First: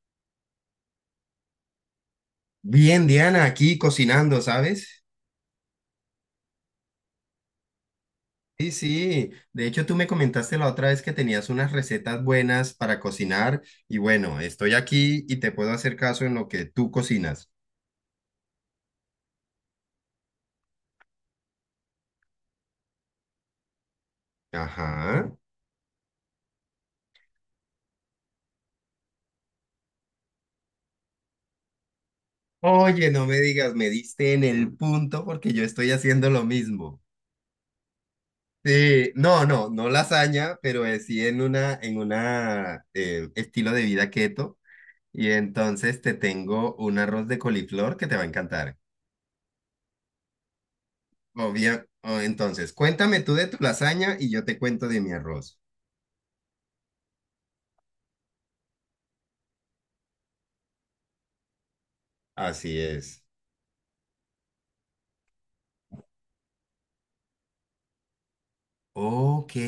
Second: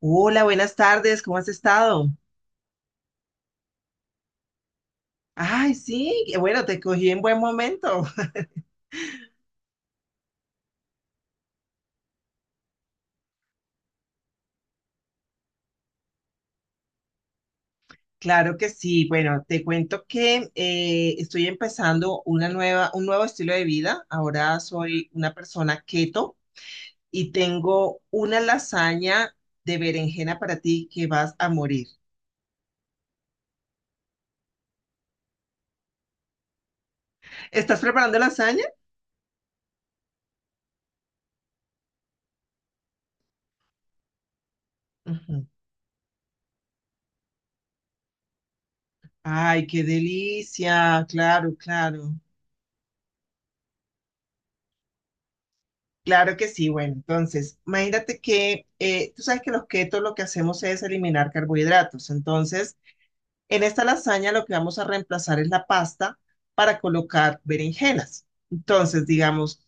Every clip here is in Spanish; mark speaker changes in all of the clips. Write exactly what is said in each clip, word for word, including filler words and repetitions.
Speaker 1: Hola, buenas tardes, ¿cómo has estado?
Speaker 2: Bien, Diana, aquí cocinando, ¿sabes?
Speaker 1: Ay, sí, qué bueno, te cogí en buen momento.
Speaker 2: Sí, sí. De hecho, tú me comentaste la otra vez que tenías unas recetas buenas para cocinar y bueno, estoy aquí y te puedo hacer caso en lo que tú cocinas.
Speaker 1: Claro que sí. Bueno, te cuento que eh, estoy empezando una nueva, un nuevo estilo de vida. Ahora soy
Speaker 2: Ajá.
Speaker 1: una persona keto y tengo una lasaña de berenjena para ti que vas a morir.
Speaker 2: Oye, no me digas, me diste en el punto porque yo estoy haciendo lo mismo.
Speaker 1: ¿Estás preparando lasaña?
Speaker 2: Sí, no, no, no lasaña, pero eh, sí en una, en una eh, estilo de vida keto. Y
Speaker 1: Ujú.
Speaker 2: entonces te tengo un arroz de coliflor que te va a encantar.
Speaker 1: Ay, qué delicia. Claro,
Speaker 2: Obvia-
Speaker 1: claro.
Speaker 2: oh, entonces, cuéntame tú de tu lasaña y yo te cuento de mi arroz.
Speaker 1: Claro que sí, bueno, entonces, imagínate que eh, tú sabes que los keto lo que hacemos es eliminar carbohidratos. Entonces,
Speaker 2: Así es.
Speaker 1: en esta lasaña lo que vamos a reemplazar es la pasta para colocar berenjenas. Entonces,
Speaker 2: Ok.
Speaker 1: digamos,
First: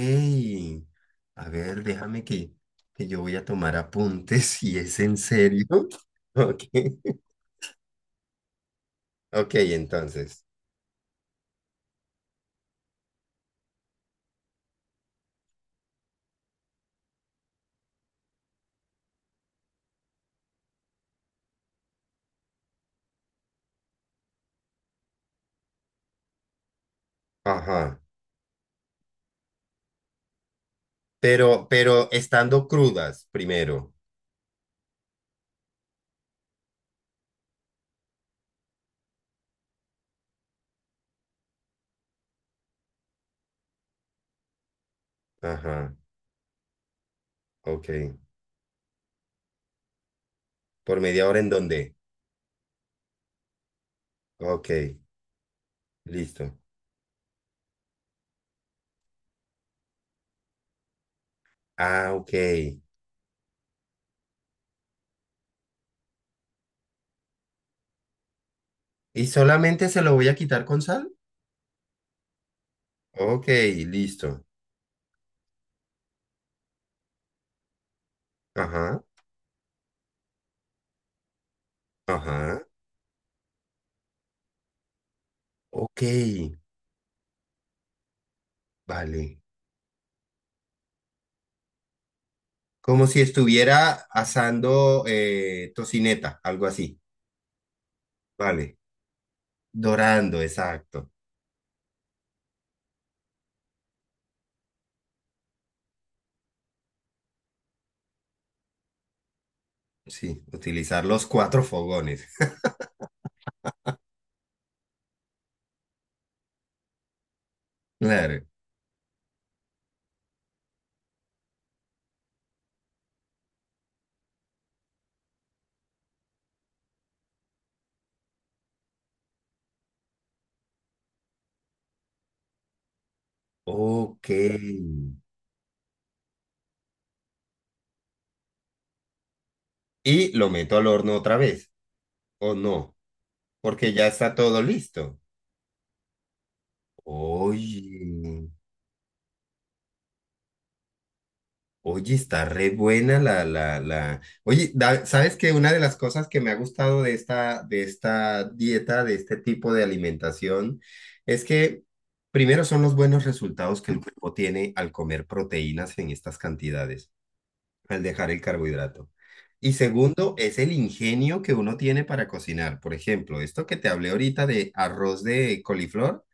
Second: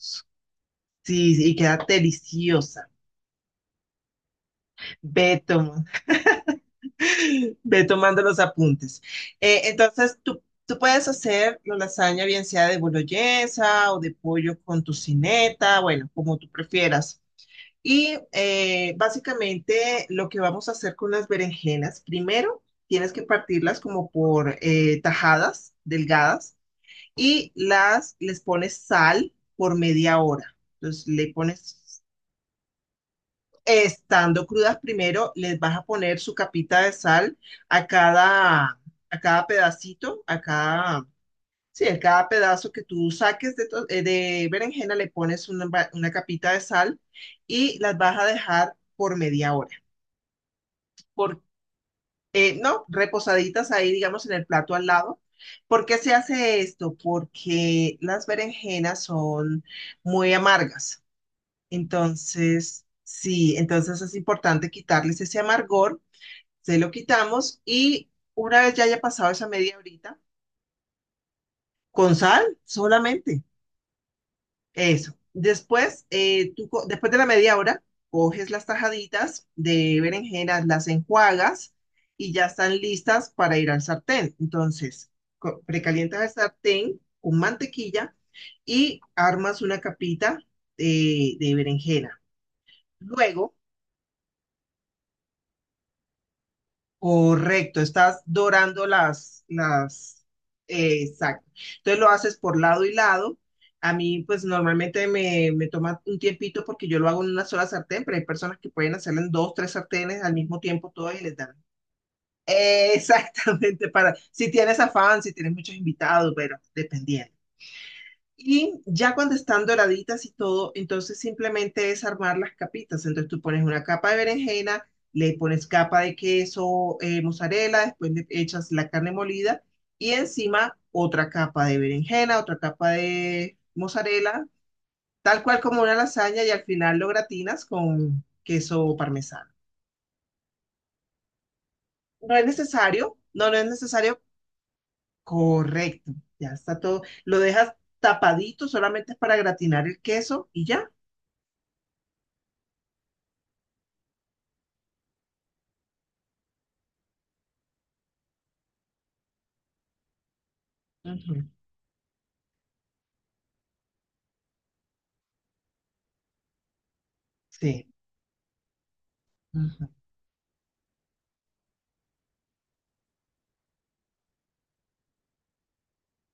Speaker 1: sí,
Speaker 2: A
Speaker 1: sí, y queda
Speaker 2: ver, déjame que,
Speaker 1: deliciosa.
Speaker 2: que yo voy a tomar apuntes si es en
Speaker 1: Ve,
Speaker 2: serio.
Speaker 1: toma-
Speaker 2: Ok.
Speaker 1: ve tomando los apuntes.
Speaker 2: Ok,
Speaker 1: Eh, entonces, tú,
Speaker 2: entonces.
Speaker 1: tú puedes hacer la lasaña bien sea de boloñesa o de pollo con tocineta, bueno, como tú prefieras. Y eh, básicamente lo que vamos a hacer con las berenjenas, primero tienes que partirlas como por eh, tajadas delgadas y
Speaker 2: Ajá.
Speaker 1: las les pones sal por media hora. Entonces le
Speaker 2: Pero,
Speaker 1: pones,
Speaker 2: pero estando crudas primero.
Speaker 1: estando crudas primero, les vas a poner su capita de sal a cada, a cada pedacito, a cada, sí, a cada pedazo que tú saques de, to- eh, de berenjena le pones una, ba-
Speaker 2: Ajá.
Speaker 1: una capita de sal y
Speaker 2: Ok.
Speaker 1: las vas a dejar por media hora.
Speaker 2: ¿Por media hora
Speaker 1: por,
Speaker 2: en dónde?
Speaker 1: eh, ¿No? Reposaditas ahí, digamos, en el
Speaker 2: Ok.
Speaker 1: plato al lado. ¿Por qué se
Speaker 2: Listo.
Speaker 1: hace esto? Porque las berenjenas son muy amargas.
Speaker 2: Ah, ok.
Speaker 1: Entonces, sí, entonces es importante quitarles ese amargor, se lo quitamos y una vez ya haya
Speaker 2: ¿Y
Speaker 1: pasado esa media
Speaker 2: solamente se lo
Speaker 1: horita,
Speaker 2: voy a quitar con sal?
Speaker 1: con sal solamente.
Speaker 2: Ok, listo.
Speaker 1: Eso. Después, eh, tú, co- después de la media hora, coges las
Speaker 2: Ajá.
Speaker 1: tajaditas de berenjenas, las enjuagas y ya
Speaker 2: Ajá.
Speaker 1: están listas para ir al sartén. Entonces, co-
Speaker 2: Ok,
Speaker 1: precalientas el sartén con mantequilla y
Speaker 2: vale.
Speaker 1: armas una capita eh, de berenjena.
Speaker 2: Como si
Speaker 1: Luego,
Speaker 2: estuviera asando eh, tocineta, algo así.
Speaker 1: correcto, estás
Speaker 2: Vale.
Speaker 1: dorando las, las,
Speaker 2: Dorando,
Speaker 1: eh,
Speaker 2: exacto.
Speaker 1: exacto. Entonces lo haces por lado y lado. A mí, pues normalmente me, me toma un tiempito porque yo lo hago en una sola sartén, pero hay personas que pueden hacerlo en dos, tres sartenes al
Speaker 2: Sí,
Speaker 1: mismo tiempo
Speaker 2: utilizar
Speaker 1: todas y
Speaker 2: los
Speaker 1: les dan.
Speaker 2: cuatro fogones.
Speaker 1: Eh, exactamente, para si tienes afán, si tienes muchos invitados, pero dependiendo.
Speaker 2: Claro.
Speaker 1: Y ya cuando están doraditas y todo, entonces simplemente es armar las capitas. Entonces tú pones una capa de berenjena, le pones capa de queso, eh, mozzarella, después le echas la carne molida y encima otra capa de berenjena, otra capa de
Speaker 2: Ok.
Speaker 1: mozzarella, tal cual como una lasaña y al final lo gratinas con queso parmesano.
Speaker 2: Y lo meto al horno otra vez,
Speaker 1: No es
Speaker 2: ¿o no?
Speaker 1: necesario, no, no es
Speaker 2: Porque ya
Speaker 1: necesario,
Speaker 2: está todo listo.
Speaker 1: correcto, ya está todo. Lo dejas
Speaker 2: Oye.
Speaker 1: tapadito, solamente es para gratinar el queso y ya.
Speaker 2: Oye, está re buena la, la, la. Oye, da- ¿sabes que una de las cosas que me ha gustado de esta, de esta dieta, de este tipo de alimentación, es
Speaker 1: Ujú.
Speaker 2: que primero son los buenos resultados que el cuerpo tiene al comer proteínas en estas cantidades,
Speaker 1: Sí.
Speaker 2: al dejar el carbohidrato? Y
Speaker 1: Ujú,
Speaker 2: segundo, es el ingenio que uno tiene para cocinar. Por ejemplo, esto que te hablé ahorita de arroz de coliflor,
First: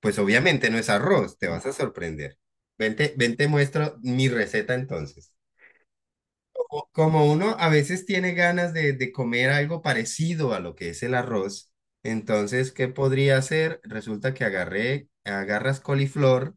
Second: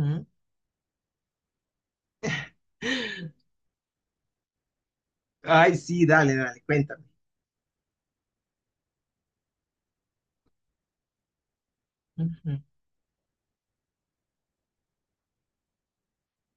Speaker 2: pues obviamente no es arroz, te vas a sorprender. Vente, ven, te muestro mi receta entonces.
Speaker 1: Ay, sí, dale, dale, cuéntame.
Speaker 2: Como uno a veces tiene ganas de, de comer algo parecido a lo que es el arroz,
Speaker 1: Ujú,
Speaker 2: entonces, ¿qué podría hacer? Resulta que agarré, agarras coliflor,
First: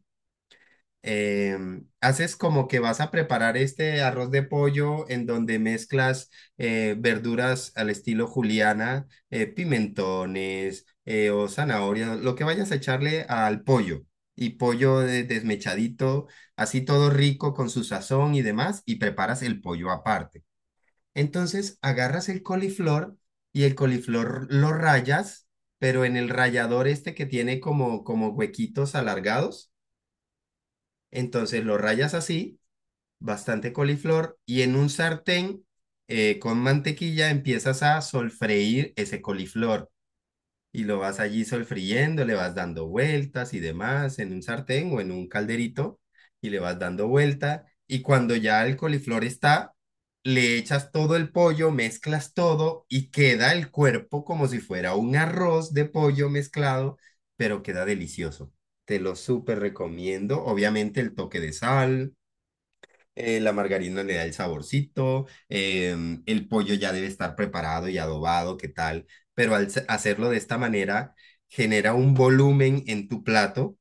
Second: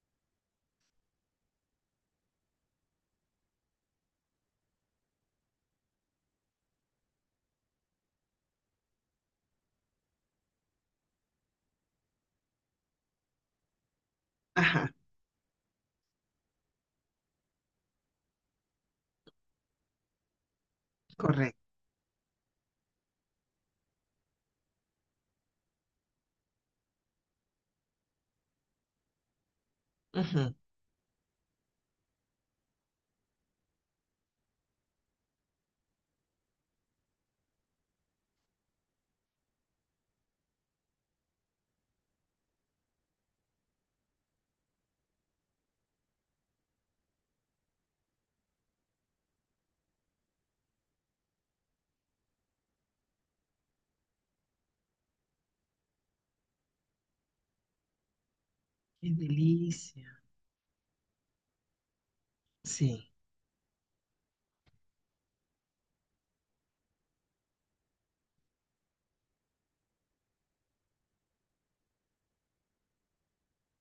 Speaker 2: em, haces como que vas a preparar este arroz de pollo en donde mezclas eh, verduras al estilo juliana, eh, pimentones eh, o zanahorias, lo que vayas a echarle al pollo. Y
Speaker 1: ajá,
Speaker 2: pollo de- desmechadito, así todo rico con su sazón y demás, y preparas el pollo aparte.
Speaker 1: correcto.
Speaker 2: Entonces agarras el coliflor y el coliflor lo rayas, pero en el rallador este que tiene como, como huequitos alargados.
Speaker 1: Ujú.
Speaker 2: Entonces lo rayas así, bastante coliflor, y en un sartén eh, con mantequilla empiezas a solfreír ese coliflor y lo vas allí solfriendo, le vas dando vueltas y demás en un sartén o en un calderito y le vas dando vuelta y cuando ya el coliflor está, le echas todo el pollo, mezclas todo y queda el cuerpo como si fuera un arroz de pollo mezclado, pero queda delicioso. Te
Speaker 1: Qué
Speaker 2: lo súper
Speaker 1: delicia.
Speaker 2: recomiendo. Obviamente el toque de sal,
Speaker 1: Sí.
Speaker 2: eh, la margarina le da el saborcito. Em, el pollo ya debe estar preparado y adobado, ¿qué tal? Pero al se- hacerlo de esta manera, genera un volumen en tu plato,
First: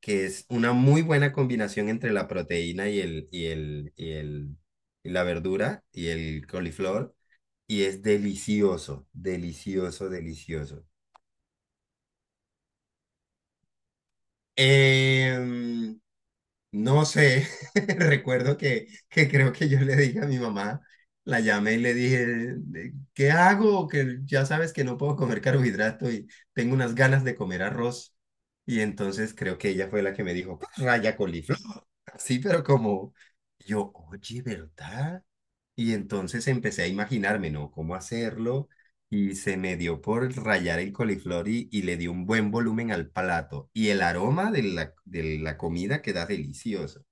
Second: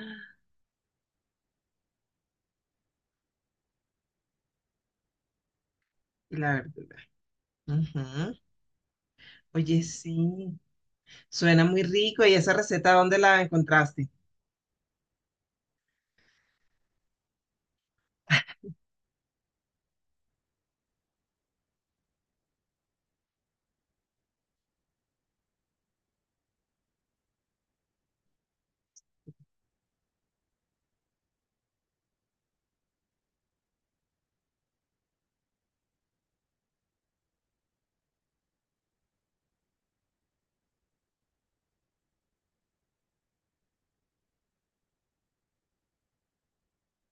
Speaker 2: que es una muy buena combinación entre la proteína y el, y el, y el, y la verdura y
Speaker 1: y
Speaker 2: el
Speaker 1: la verdura.
Speaker 2: coliflor, y es
Speaker 1: Ujú.
Speaker 2: delicioso,
Speaker 1: Oye,
Speaker 2: delicioso,
Speaker 1: sí.
Speaker 2: delicioso.
Speaker 1: Suena muy rico. ¿Y esa receta dónde la encontraste?
Speaker 2: Em, No sé, recuerdo que, que creo que yo le dije a mi mamá, la llamé y le dije, "Eh, ¿qué hago? Que ya sabes que no puedo comer carbohidrato y tengo unas ganas de comer arroz". Y entonces creo que ella fue la que me dijo, "Pues, raya". Sí, pero como yo, oye, ¿verdad? Y entonces empecé a imaginarme, ¿no?, cómo hacerlo y se me dio por rayar el coliflor y, y le di un buen volumen al plato. Y el aroma de la, de la comida queda delicioso.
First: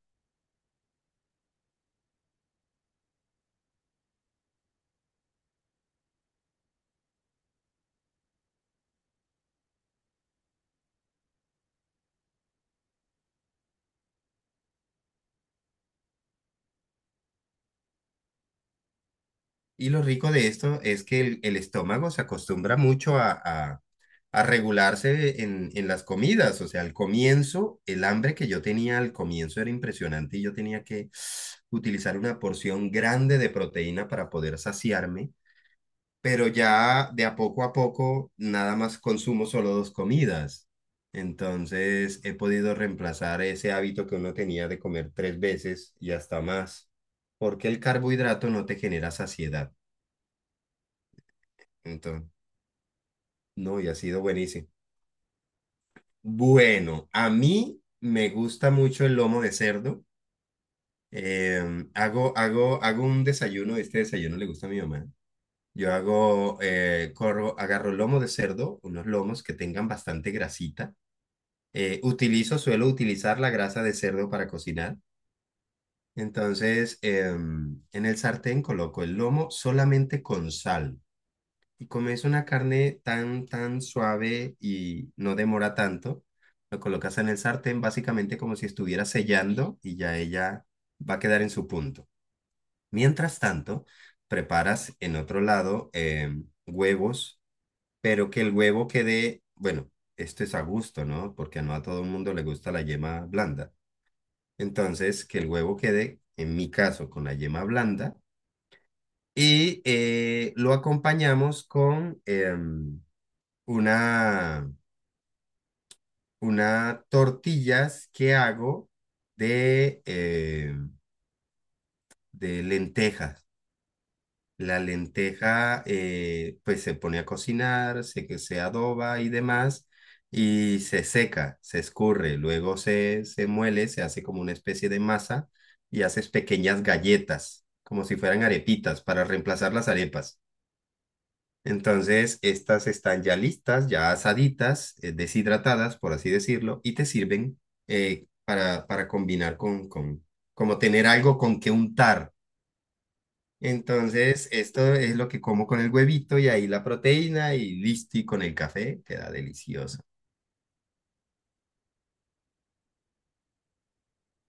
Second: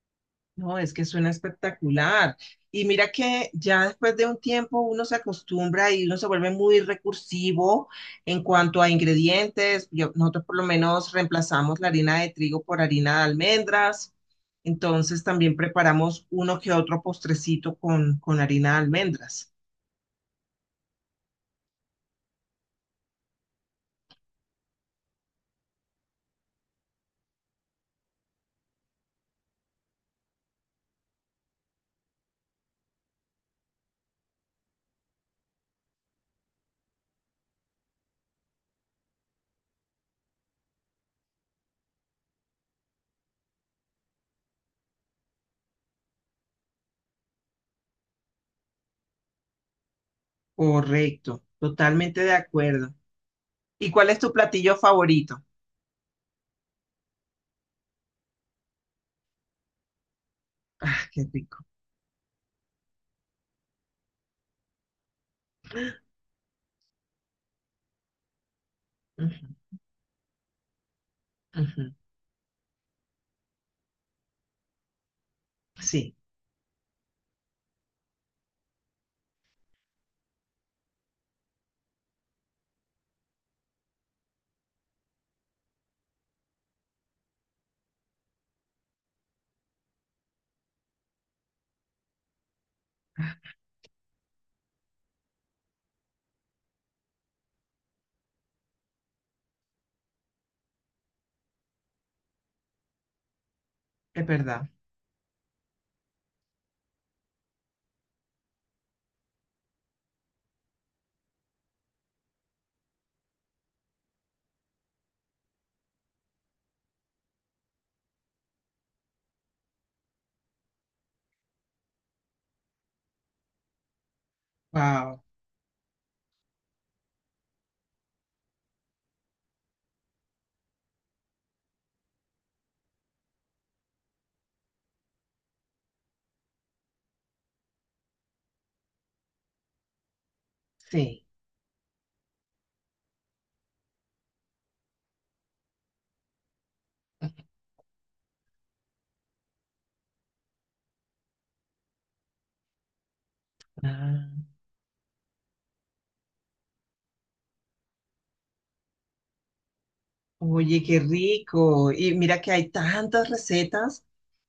Speaker 1: No, es que suena espectacular. Y mira que ya después de un tiempo uno se acostumbra y uno se vuelve muy recursivo en cuanto a ingredientes. Yo- nosotros por lo menos reemplazamos la harina de trigo por harina de almendras. Entonces también preparamos uno que otro postrecito con, con harina de almendras.
Speaker 2: Y lo rico de esto es que el, el estómago se acostumbra mucho a, a, a regularse en, en las comidas. O sea, al comienzo, el hambre que yo tenía al comienzo era impresionante y yo tenía que utilizar una porción grande de proteína para poder saciarme, pero ya de a poco a poco nada más consumo solo dos comidas. Entonces he podido reemplazar ese hábito que uno tenía de comer tres veces y hasta más, porque el carbohidrato no te genera saciedad.
Speaker 1: Correcto, totalmente
Speaker 2: Entonces,
Speaker 1: de acuerdo.
Speaker 2: no, y
Speaker 1: ¿Y
Speaker 2: ha
Speaker 1: cuál es
Speaker 2: sido
Speaker 1: tu
Speaker 2: buenísimo.
Speaker 1: platillo favorito?
Speaker 2: Bueno, a mí me gusta mucho el lomo de cerdo.
Speaker 1: Ah, qué rico.
Speaker 2: Em, hago, hago, hago un desayuno, este desayuno le gusta a mi mamá. Yo hago, eh, corro, agarro lomo de cerdo, unos lomos
Speaker 1: Ujú,
Speaker 2: que tengan bastante grasita.
Speaker 1: ujú.
Speaker 2: Eh, utilizo, suelo utilizar la grasa de cerdo para cocinar.
Speaker 1: Sí,
Speaker 2: Entonces, em, en el sartén coloco el lomo solamente con sal, y comes una carne tan, tan suave y no demora tanto, lo colocas en el sartén básicamente como si estuviera sellando y ya ella va a quedar en su punto. Mientras tanto, preparas en otro lado eh, huevos, pero que el huevo quede, bueno, esto es a gusto, ¿no? Porque no a todo el mundo le gusta la yema blanda.
Speaker 1: es verdad.
Speaker 2: Entonces, que el huevo quede, en mi caso, con la yema blanda y eh, lo acompañamos con... em, una, una tortillas que hago de, eh, de lentejas. La
Speaker 1: Wow,
Speaker 2: lenteja eh, pues se pone a cocinar, se, que se adoba y demás, y se seca, se escurre, luego se, se muele, se hace como una especie de masa y haces pequeñas galletas, como si fueran arepitas, para reemplazar las arepas.
Speaker 1: sí.
Speaker 2: Entonces, estas están ya listas, ya asaditas, eh, deshidratadas, por así decirlo, y te sirven eh, para, para combinar con, con, como tener algo con que untar.
Speaker 1: Ah.
Speaker 2: Entonces, esto es lo que como con el huevito y ahí la proteína y listo, y con el café queda delicioso.
Speaker 1: Oye, qué rico. Y mira que hay tantas recetas.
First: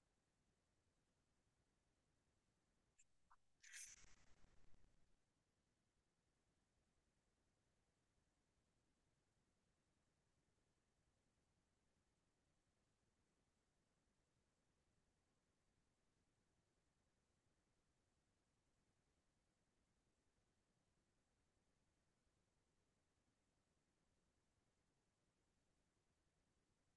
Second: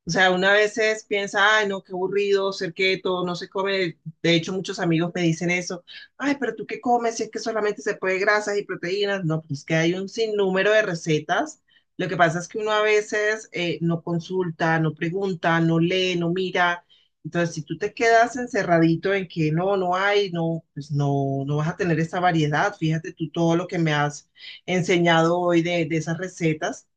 Speaker 1: O sea, una veces piensa, ay, no, qué aburrido ser keto, no se come. De hecho, muchos amigos me dicen eso. Ay, pero tú qué comes si es que solamente se puede grasas y proteínas. No, pues que hay un sinnúmero de recetas. Lo que pasa es que uno a veces eh, no consulta, no pregunta, no lee, no mira. Entonces, si tú te quedas encerradito en que no, no hay, no, pues no, no vas a tener esa variedad. Fíjate tú todo lo que me has enseñado hoy de, de esas recetas.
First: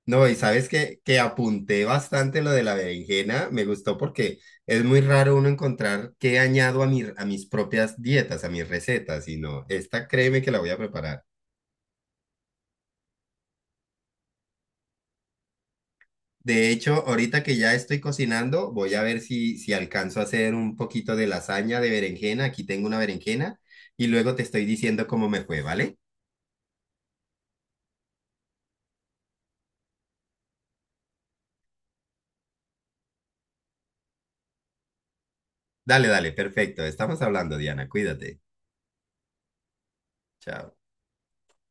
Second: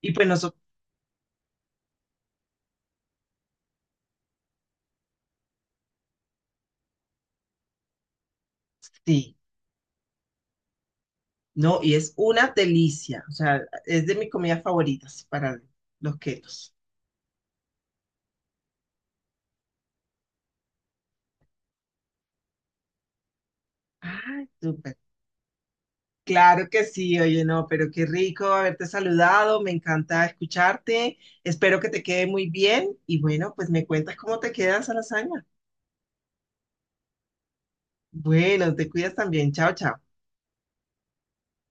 Speaker 1: Y pues
Speaker 2: No, y
Speaker 1: nosotros,
Speaker 2: sabes que, que apunté bastante lo de la berenjena, me gustó porque es muy raro uno encontrar qué añado a, mi, a mis propias dietas, a mis recetas,
Speaker 1: sí,
Speaker 2: y no, esta créeme que la voy a preparar.
Speaker 1: no, y es una delicia. O sea, es de mis comidas favoritas para los
Speaker 2: De
Speaker 1: ketos.
Speaker 2: hecho, ahorita que ya estoy cocinando, voy a ver si, si alcanzo a hacer un poquito de lasaña de berenjena. Aquí tengo una berenjena y luego te
Speaker 1: Ay,
Speaker 2: estoy
Speaker 1: súper.
Speaker 2: diciendo cómo me fue, ¿vale?
Speaker 1: Claro que sí, oye, no, pero qué rico haberte saludado, me encanta escucharte, espero que te quede muy bien y bueno, pues me cuentas cómo te queda esa lasaña.
Speaker 2: Dale, dale, perfecto. Estamos hablando, Diana. Cuídate.
Speaker 1: Bueno, te cuidas también, chao, chao.
Speaker 2: Chao.